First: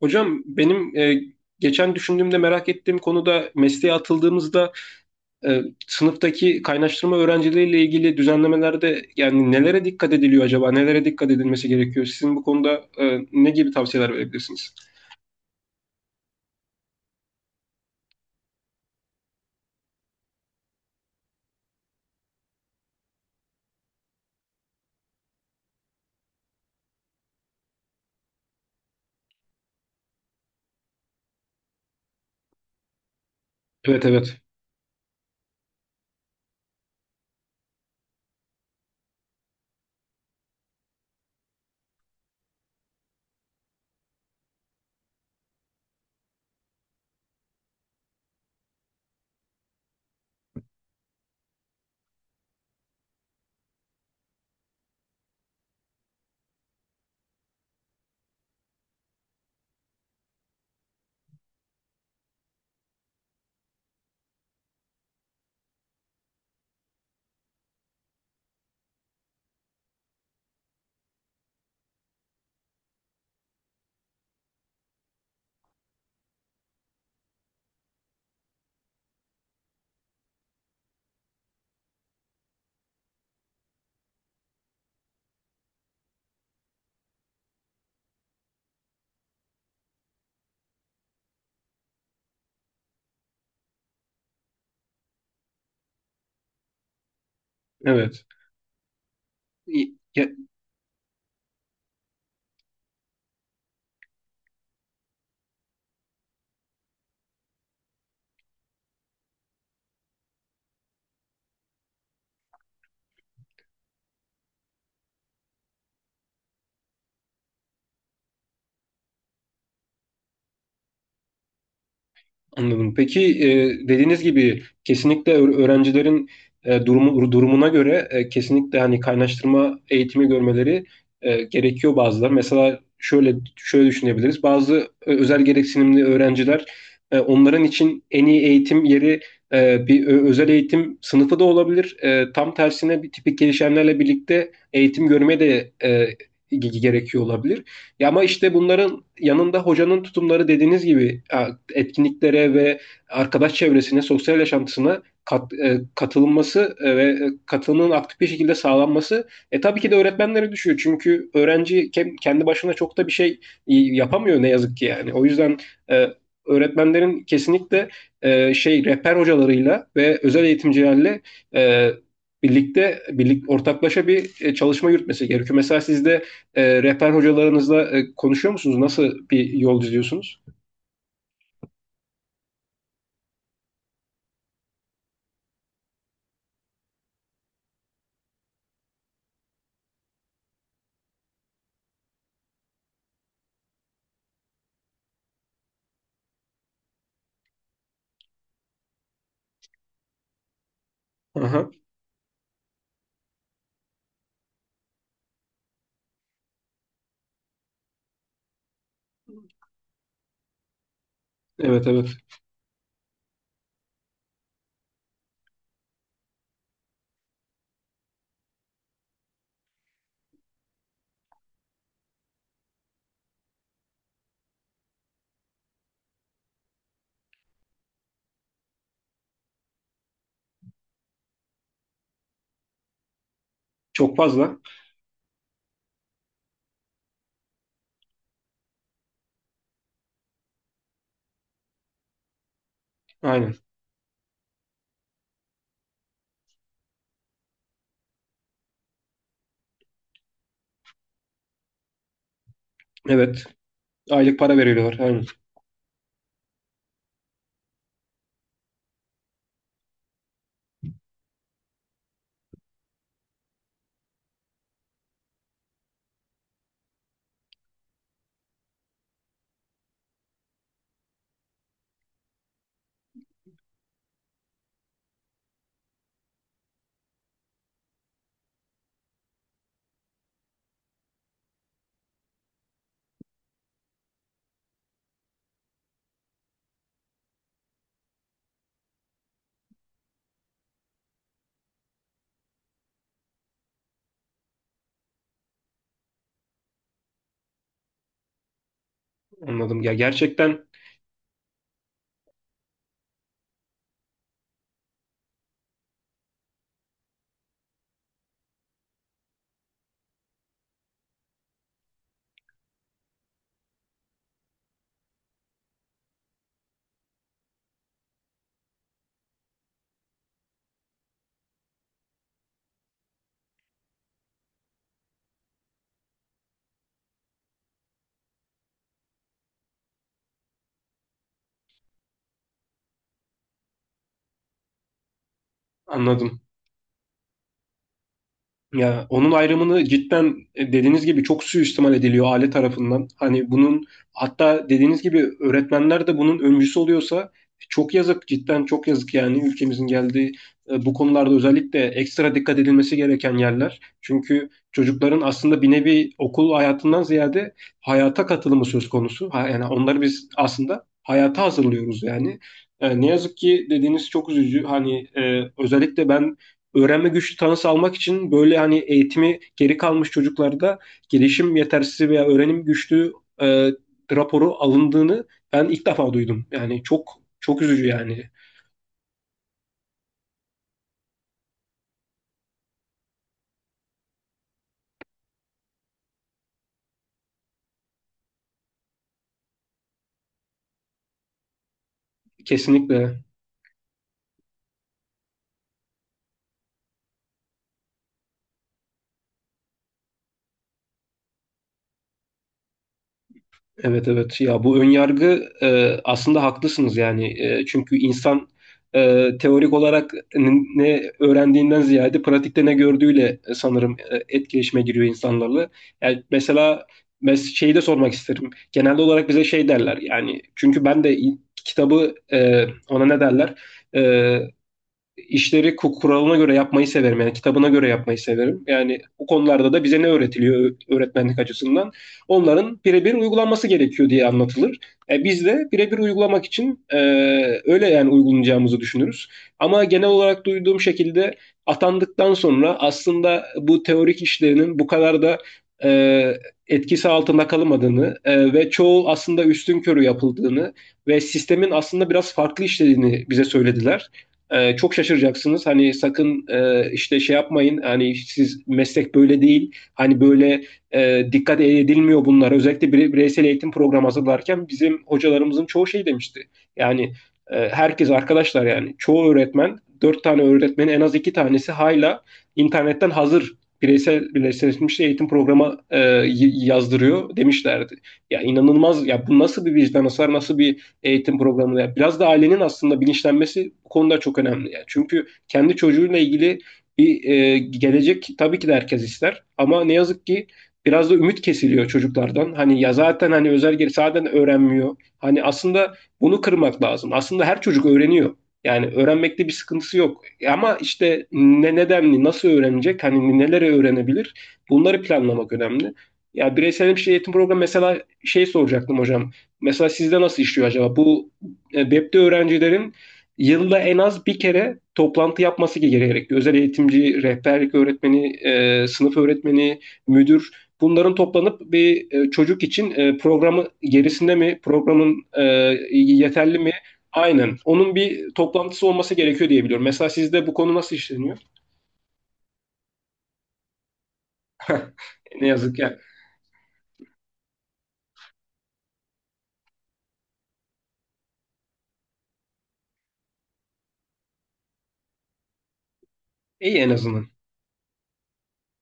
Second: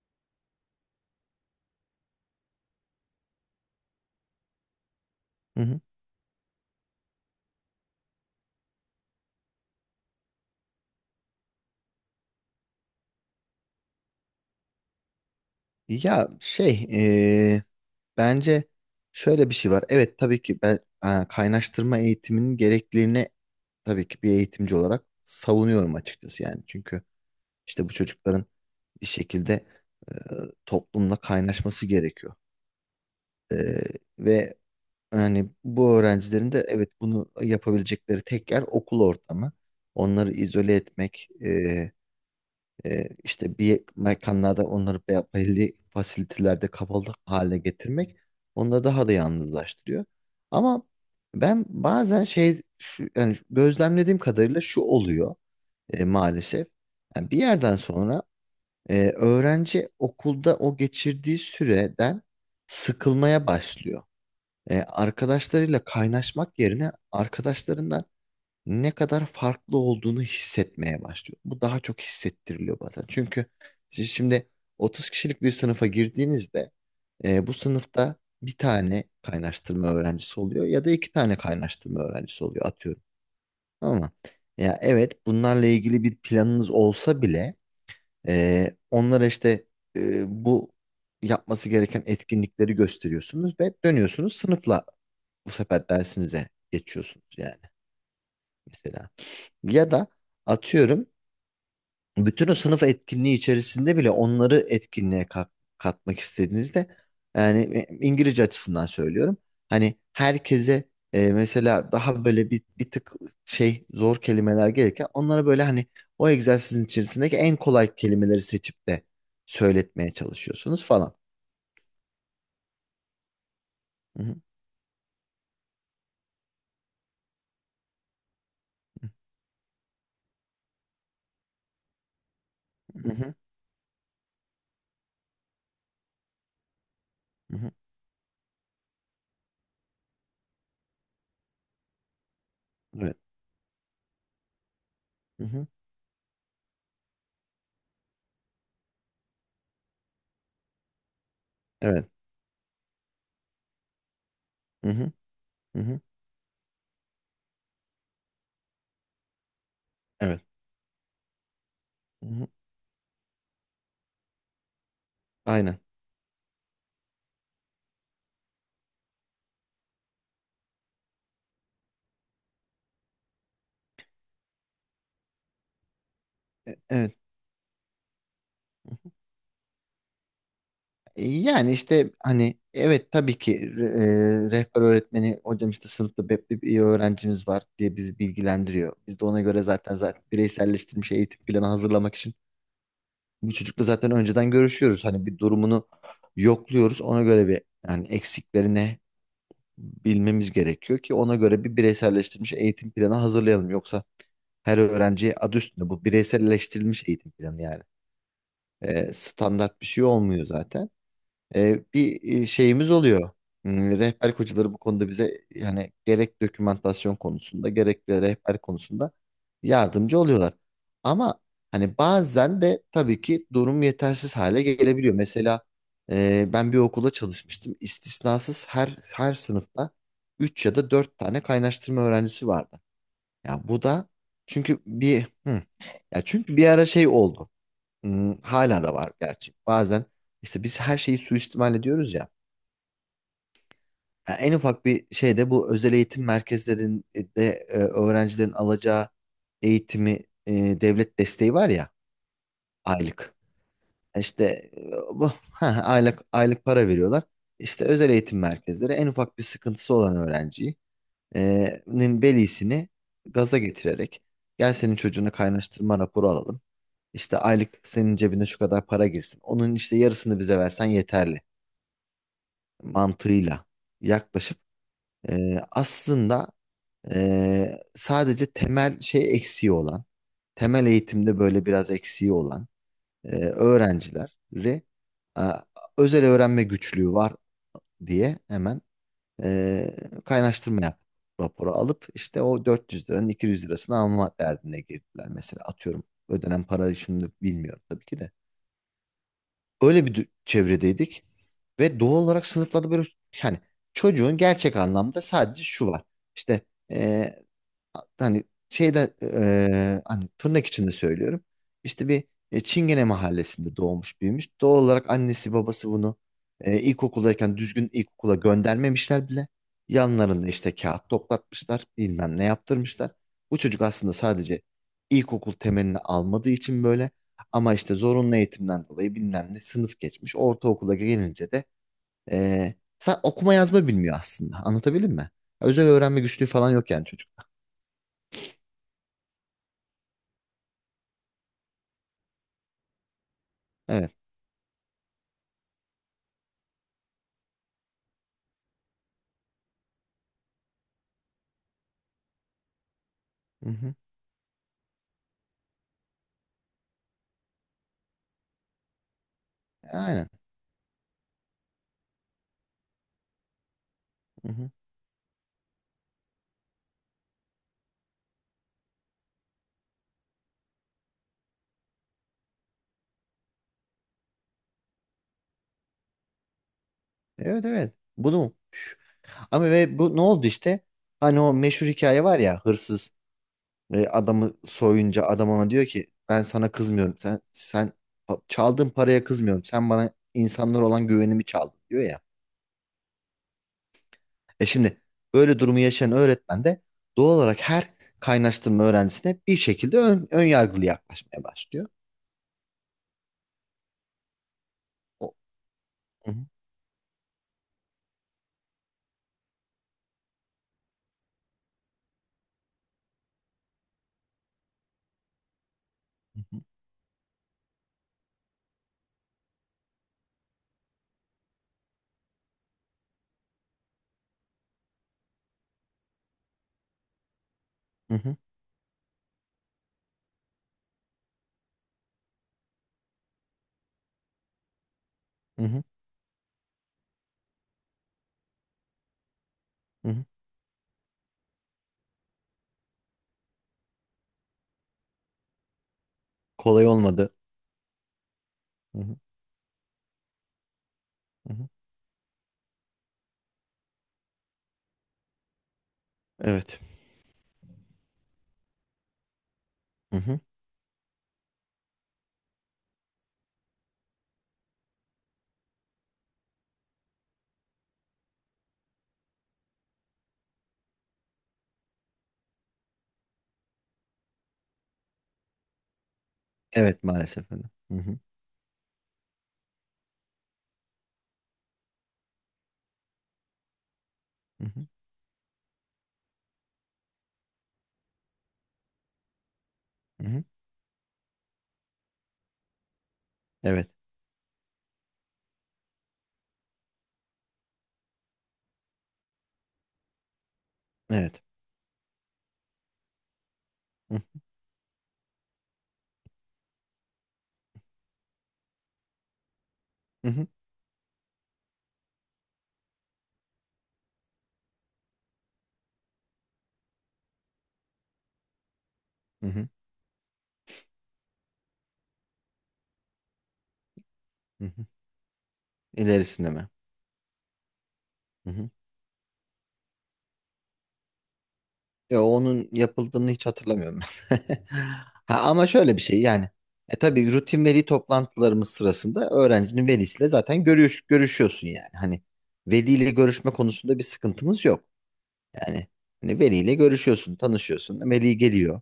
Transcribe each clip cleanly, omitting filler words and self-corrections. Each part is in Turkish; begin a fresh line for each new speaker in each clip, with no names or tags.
Hocam benim geçen düşündüğümde merak ettiğim konu da mesleğe atıldığımızda
Hı hı.
sınıftaki kaynaştırma öğrencileriyle ilgili düzenlemelerde yani nelere dikkat ediliyor acaba? Nelere dikkat edilmesi gerekiyor? Sizin bu konuda ne gibi tavsiyeler verebilirsiniz?
Ya şey eee, Bence şöyle bir şey var. Evet, tabii ki ben kaynaştırma eğitiminin gerekliliğini tabii ki bir eğitimci olarak savunuyorum açıkçası yani. Çünkü işte bu çocukların bir şekilde e, toplumla kaynaşması gerekiyor. E,
Evet, evet.
Ve yani bu öğrencilerin de evet bunu yapabilecekleri tek yer okul ortamı. Onları izole etmek, işte bir mekanlarda onları belli fasilitelerde kapalı hale getirmek onları daha da yalnızlaştırıyor. Ama ben bazen yani gözlemlediğim kadarıyla şu oluyor, maalesef. Yani bir yerden sonra öğrenci okulda o geçirdiği süreden sıkılmaya başlıyor. Arkadaşlarıyla kaynaşmak yerine arkadaşlarından ne kadar farklı olduğunu hissetmeye başlıyor. Bu daha çok hissettiriliyor bazen. Çünkü siz şimdi 30 kişilik bir sınıfa girdiğinizde bu sınıfta bir tane kaynaştırma öğrencisi oluyor ya da iki tane kaynaştırma öğrencisi oluyor, atıyorum. Ama ya evet, bunlarla ilgili bir planınız olsa bile onlara işte bu yapması gereken etkinlikleri gösteriyorsunuz ve dönüyorsunuz, sınıfla bu sefer dersinize geçiyorsunuz yani,
Evet.
mesela. Ya da atıyorum, bütün o sınıf etkinliği içerisinde bile onları etkinliğe katmak istediğinizde yani, İngilizce açısından söylüyorum. Hani herkese mesela daha böyle bir tık zor kelimeler gelirken onlara böyle hani o egzersizin içerisindeki en kolay kelimeleri seçip de söyletmeye çalışıyorsunuz falan.
Anladım. Peki, e, dediğiniz
Hı hı,
gibi kesinlikle öğrencilerin durumuna göre kesinlikle hani kaynaştırma eğitimi görmeleri gerekiyor bazıları. Mesela
hı
şöyle
hı,
şöyle düşünebiliriz. Bazı özel gereksinimli öğrenciler
hı
onların
hı.
için en iyi eğitim yeri bir özel eğitim sınıfı da olabilir. Tam tersine bir
Evet.
tipik gelişenlerle birlikte eğitim görmeye
Hı hı,
de gerekiyor olabilir. Ya ama işte bunların yanında hocanın tutumları dediğiniz gibi
evet.
etkinliklere ve arkadaş çevresine, sosyal
Hı
yaşantısına
hı, hı hı,
katılınması ve katılımın aktif bir şekilde sağlanması tabii ki de
evet.
öğretmenlere düşüyor. Çünkü öğrenci ke-
Hı
kendi
hı,
başına çok da bir şey yapamıyor ne yazık ki yani. O yüzden
aynen.
e, öğretmenlerin kesinlikle şey rehber hocalarıyla ve özel eğitimcilerle e, birlik ortaklaşa bir çalışma yürütmesi gerekiyor. Mesela sizde rehber
Evet.
hocalarınızla konuşuyor musunuz? Nasıl bir yol izliyorsunuz?
Yani işte hani evet, tabii ki rehber öğretmeni hocam işte sınıfta BEP'li bir öğrencimiz var diye bizi bilgilendiriyor. Biz de ona göre zaten bireyselleştirilmiş eğitim planı hazırlamak için bu çocukla zaten önceden görüşüyoruz. Hani bir durumunu yokluyoruz. Ona göre bir, yani eksiklerini bilmemiz gerekiyor ki ona göre
Aha.
bir bireyselleştirilmiş eğitim planı hazırlayalım. Yoksa her öğrenciye adı üstünde bu bireyselleştirilmiş eğitim planı yani. Standart bir şey olmuyor zaten.
Evet, evet.
Bir şeyimiz oluyor. Rehber kocaları bu konuda bize yani gerek dokümantasyon konusunda gerek de rehber konusunda yardımcı oluyorlar. Ama hani bazen de tabii ki durum yetersiz hale gelebiliyor. Mesela ben bir okula çalışmıştım. İstisnasız her sınıfta 3 ya da 4 tane kaynaştırma öğrencisi vardı. Ya bu da
Çok fazla.
çünkü bir hı, ya çünkü bir ara şey oldu. Hala da var gerçi. Bazen işte biz her şeyi suistimal ediyoruz ya.
Aynen.
Yani en ufak bir şeyde bu özel eğitim merkezlerinde öğrencilerin alacağı eğitimi, e, devlet desteği var ya, aylık.
Evet. Aylık
İşte
para
e,
veriyorlar. Aynen.
bu aylık aylık para veriyorlar. İşte özel eğitim merkezleri en ufak bir sıkıntısı olan öğrenciyi nin velisini gaza getirerek, gel senin çocuğuna kaynaştırma raporu alalım. İşte aylık senin cebine şu kadar para girsin. Onun işte yarısını bize versen yeterli mantığıyla yaklaşıp aslında sadece temel eksiği olan, temel eğitimde böyle biraz eksiği olan öğrencileri e, özel öğrenme güçlüğü var diye hemen e, kaynaştırma yap raporu alıp işte o 400 liranın 200 lirasını alma derdine girdiler, mesela, atıyorum. Ödenen parayı şimdi bilmiyorum tabii ki de.
Anladım. Ya,
Öyle bir
gerçekten
çevredeydik ve doğal olarak sınıflarda böyle, yani çocuğun gerçek anlamda sadece şu var. İşte hani hani tırnak içinde söylüyorum. İşte bir Çingene mahallesinde doğmuş büyümüş. Doğal olarak annesi babası bunu ilkokuldayken düzgün ilkokula göndermemişler bile. Yanlarında işte kağıt toplatmışlar, bilmem ne yaptırmışlar. Bu çocuk aslında sadece ilkokul temelini almadığı için böyle, ama işte zorunlu eğitimden dolayı bilmem ne sınıf geçmiş. Ortaokula gelince de e, okuma yazma bilmiyor aslında. Anlatabildim mi? Özel öğrenme
anladım.
güçlüğü falan yok yani çocukta.
Ya onun ayrımını cidden dediğiniz gibi çok suistimal ediliyor aile tarafından. Hani bunun,
Evet.
hatta dediğiniz gibi öğretmenler de bunun öncüsü oluyorsa, çok yazık, cidden çok yazık, yani ülkemizin geldiği bu konularda özellikle ekstra dikkat edilmesi gereken
Hı
yerler.
hı.
Çünkü çocukların aslında bir nevi okul hayatından ziyade hayata katılımı söz konusu. Yani onları biz
Aynen.
aslında hayata hazırlıyoruz yani. Ne yazık ki dediğiniz çok
Hı
üzücü.
hı.
Hani özellikle ben, öğrenme güçlüğü tanısı almak için böyle hani eğitimi geri kalmış çocuklarda gelişim yetersizliği veya öğrenim güçlüğü e, raporu alındığını ben ilk defa duydum. Yani çok çok
Evet,
üzücü
evet.
yani.
Bunu, ama ve bu ne oldu işte? Hani o meşhur hikaye var ya, hırsız adamı soyunca adam ona diyor ki ben sana kızmıyorum. Sen çaldığın paraya kızmıyorum. Sen bana insanlar olan güvenimi çaldın diyor ya.
Kesinlikle.
Şimdi böyle durumu yaşayan öğretmen de doğal olarak her kaynaştırma öğrencisine bir şekilde ön yargılı yaklaşmaya başlıyor.
Evet, evet, ya bu
O,
önyargı,
hı hı,
aslında haklısınız yani. Çünkü insan teorik olarak ne öğrendiğinden ziyade pratikte ne gördüğüyle sanırım etkileşime giriyor insanlarla. Yani mesela şeyi de sormak isterim. Genelde olarak bize şey derler yani, çünkü ben de kitabı, ona ne derler? E, işleri kuralına göre yapmayı severim. Yani kitabına göre
hı
yapmayı
hı,
severim. Yani bu konularda da bize ne öğretiliyor öğretmenlik açısından? Onların birebir uygulanması gerekiyor diye anlatılır. Biz
hı
de
hı.
birebir uygulamak için öyle yani uygulayacağımızı düşünürüz. Ama genel
Hı hı.
olarak duyduğum şekilde atandıktan sonra aslında bu teorik işlerinin bu kadar da e,
Kolay
etkisi
olmadı.
altında kalmadığını ve
Hı
çoğu
hı,
aslında üstünkörü yapıldığını ve
hı. Hı.
sistemin aslında biraz farklı işlediğini bize söylediler. Çok şaşıracaksınız. Hani sakın
Evet.
işte şey yapmayın. Hani siz, meslek böyle değil.
Hı
Hani
hı.
böyle dikkat edilmiyor bunlar. Özellikle bireysel eğitim programı hazırlarken bizim hocalarımızın çoğu şey demişti. Yani herkes arkadaşlar, yani çoğu öğretmen, dört tane öğretmenin en az iki tanesi hala internetten hazır bireysel birleştirilmiş eğitim programı
Evet,
yazdırıyor
maalesef öyle.
demişlerdi.
Hı hı,
Ya inanılmaz ya, bu nasıl bir vicdan, hasar, nasıl bir eğitim programına. Biraz da ailenin aslında bilinçlenmesi bu konuda çok
hı
önemli. Yani.
hı,
Çünkü kendi çocuğuyla ilgili bir gelecek tabii ki de herkes ister. Ama ne yazık
hı hı.
ki biraz da ümit kesiliyor çocuklardan. Hani ya zaten, hani özel geri
Evet.
zaten öğrenmiyor. Hani aslında bunu kırmak lazım. Aslında her çocuk öğreniyor. Yani öğrenmekte bir sıkıntısı yok. Ama işte
Evet.
ne nedenli, nasıl öğrenecek, hani neleri
Hı
öğrenebilir, bunları planlamak önemli. Ya bireysel bir şey eğitim programı, mesela şey soracaktım hocam. Mesela sizde nasıl
hı,
işliyor acaba? Bu webde öğrencilerin yılda en az bir kere toplantı yapması gerekiyor. Özel eğitimci, rehberlik öğretmeni, sınıf
hı hı,
öğretmeni, müdür, bunların toplanıp bir çocuk için programı gerisinde mi,
hı hı.
programın
İlerisinde
yeterli
mi?
mi? Aynen. Onun bir
Hı hı.
toplantısı olması gerekiyor diye biliyorum. Mesela sizde bu konu nasıl işleniyor?
Ya onun yapıldığını hiç hatırlamıyorum ben. Ha,
Ne
Ama
yazık
şöyle
ya.
bir şey yani. Tabii rutin veli toplantılarımız sırasında öğrencinin velisiyle zaten görüşüyorsun yani. Hani veliyle görüşme konusunda bir sıkıntımız yok. Yani hani veliyle
İyi en azından.
görüşüyorsun, tanışıyorsun. Veli geliyor.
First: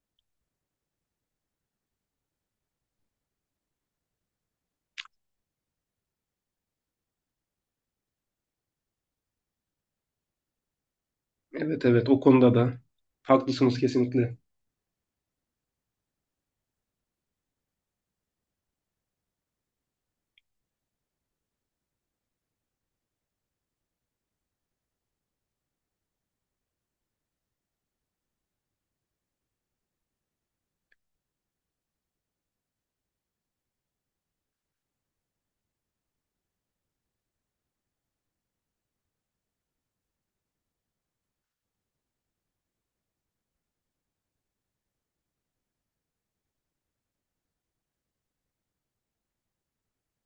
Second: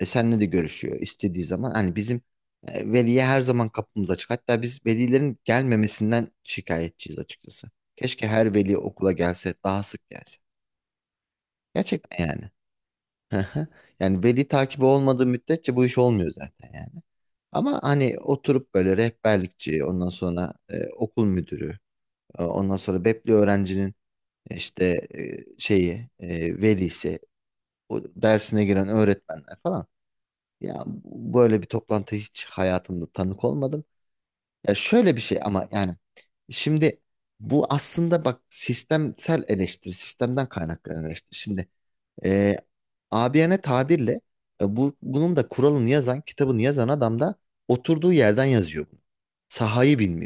Seninle de görüşüyor istediği zaman. Hani bizim veliye her zaman kapımız açık. Hatta biz velilerin gelmemesinden şikayetçiyiz açıkçası. Keşke her veli okula gelse, daha sık gelse.
Evet, evet, o
Gerçekten yani.
konuda da haklısınız
Yani
kesinlikle.
veli takibi olmadığı müddetçe bu iş olmuyor zaten yani. Ama hani oturup böyle rehberlikçi, ondan sonra okul müdürü, ondan sonra Bepli öğrencinin işte velisi, o dersine giren öğretmenler falan. Ya böyle bir toplantı hiç hayatımda tanık olmadım. Ya şöyle bir şey ama yani şimdi bu aslında bak sistemsel eleştiri, sistemden kaynaklanan eleştiri. Şimdi e, abiyane tabirle bu bunun da kuralını yazan, kitabını yazan adam da oturduğu yerden yazıyor bunu. Sahayı bilmiyor.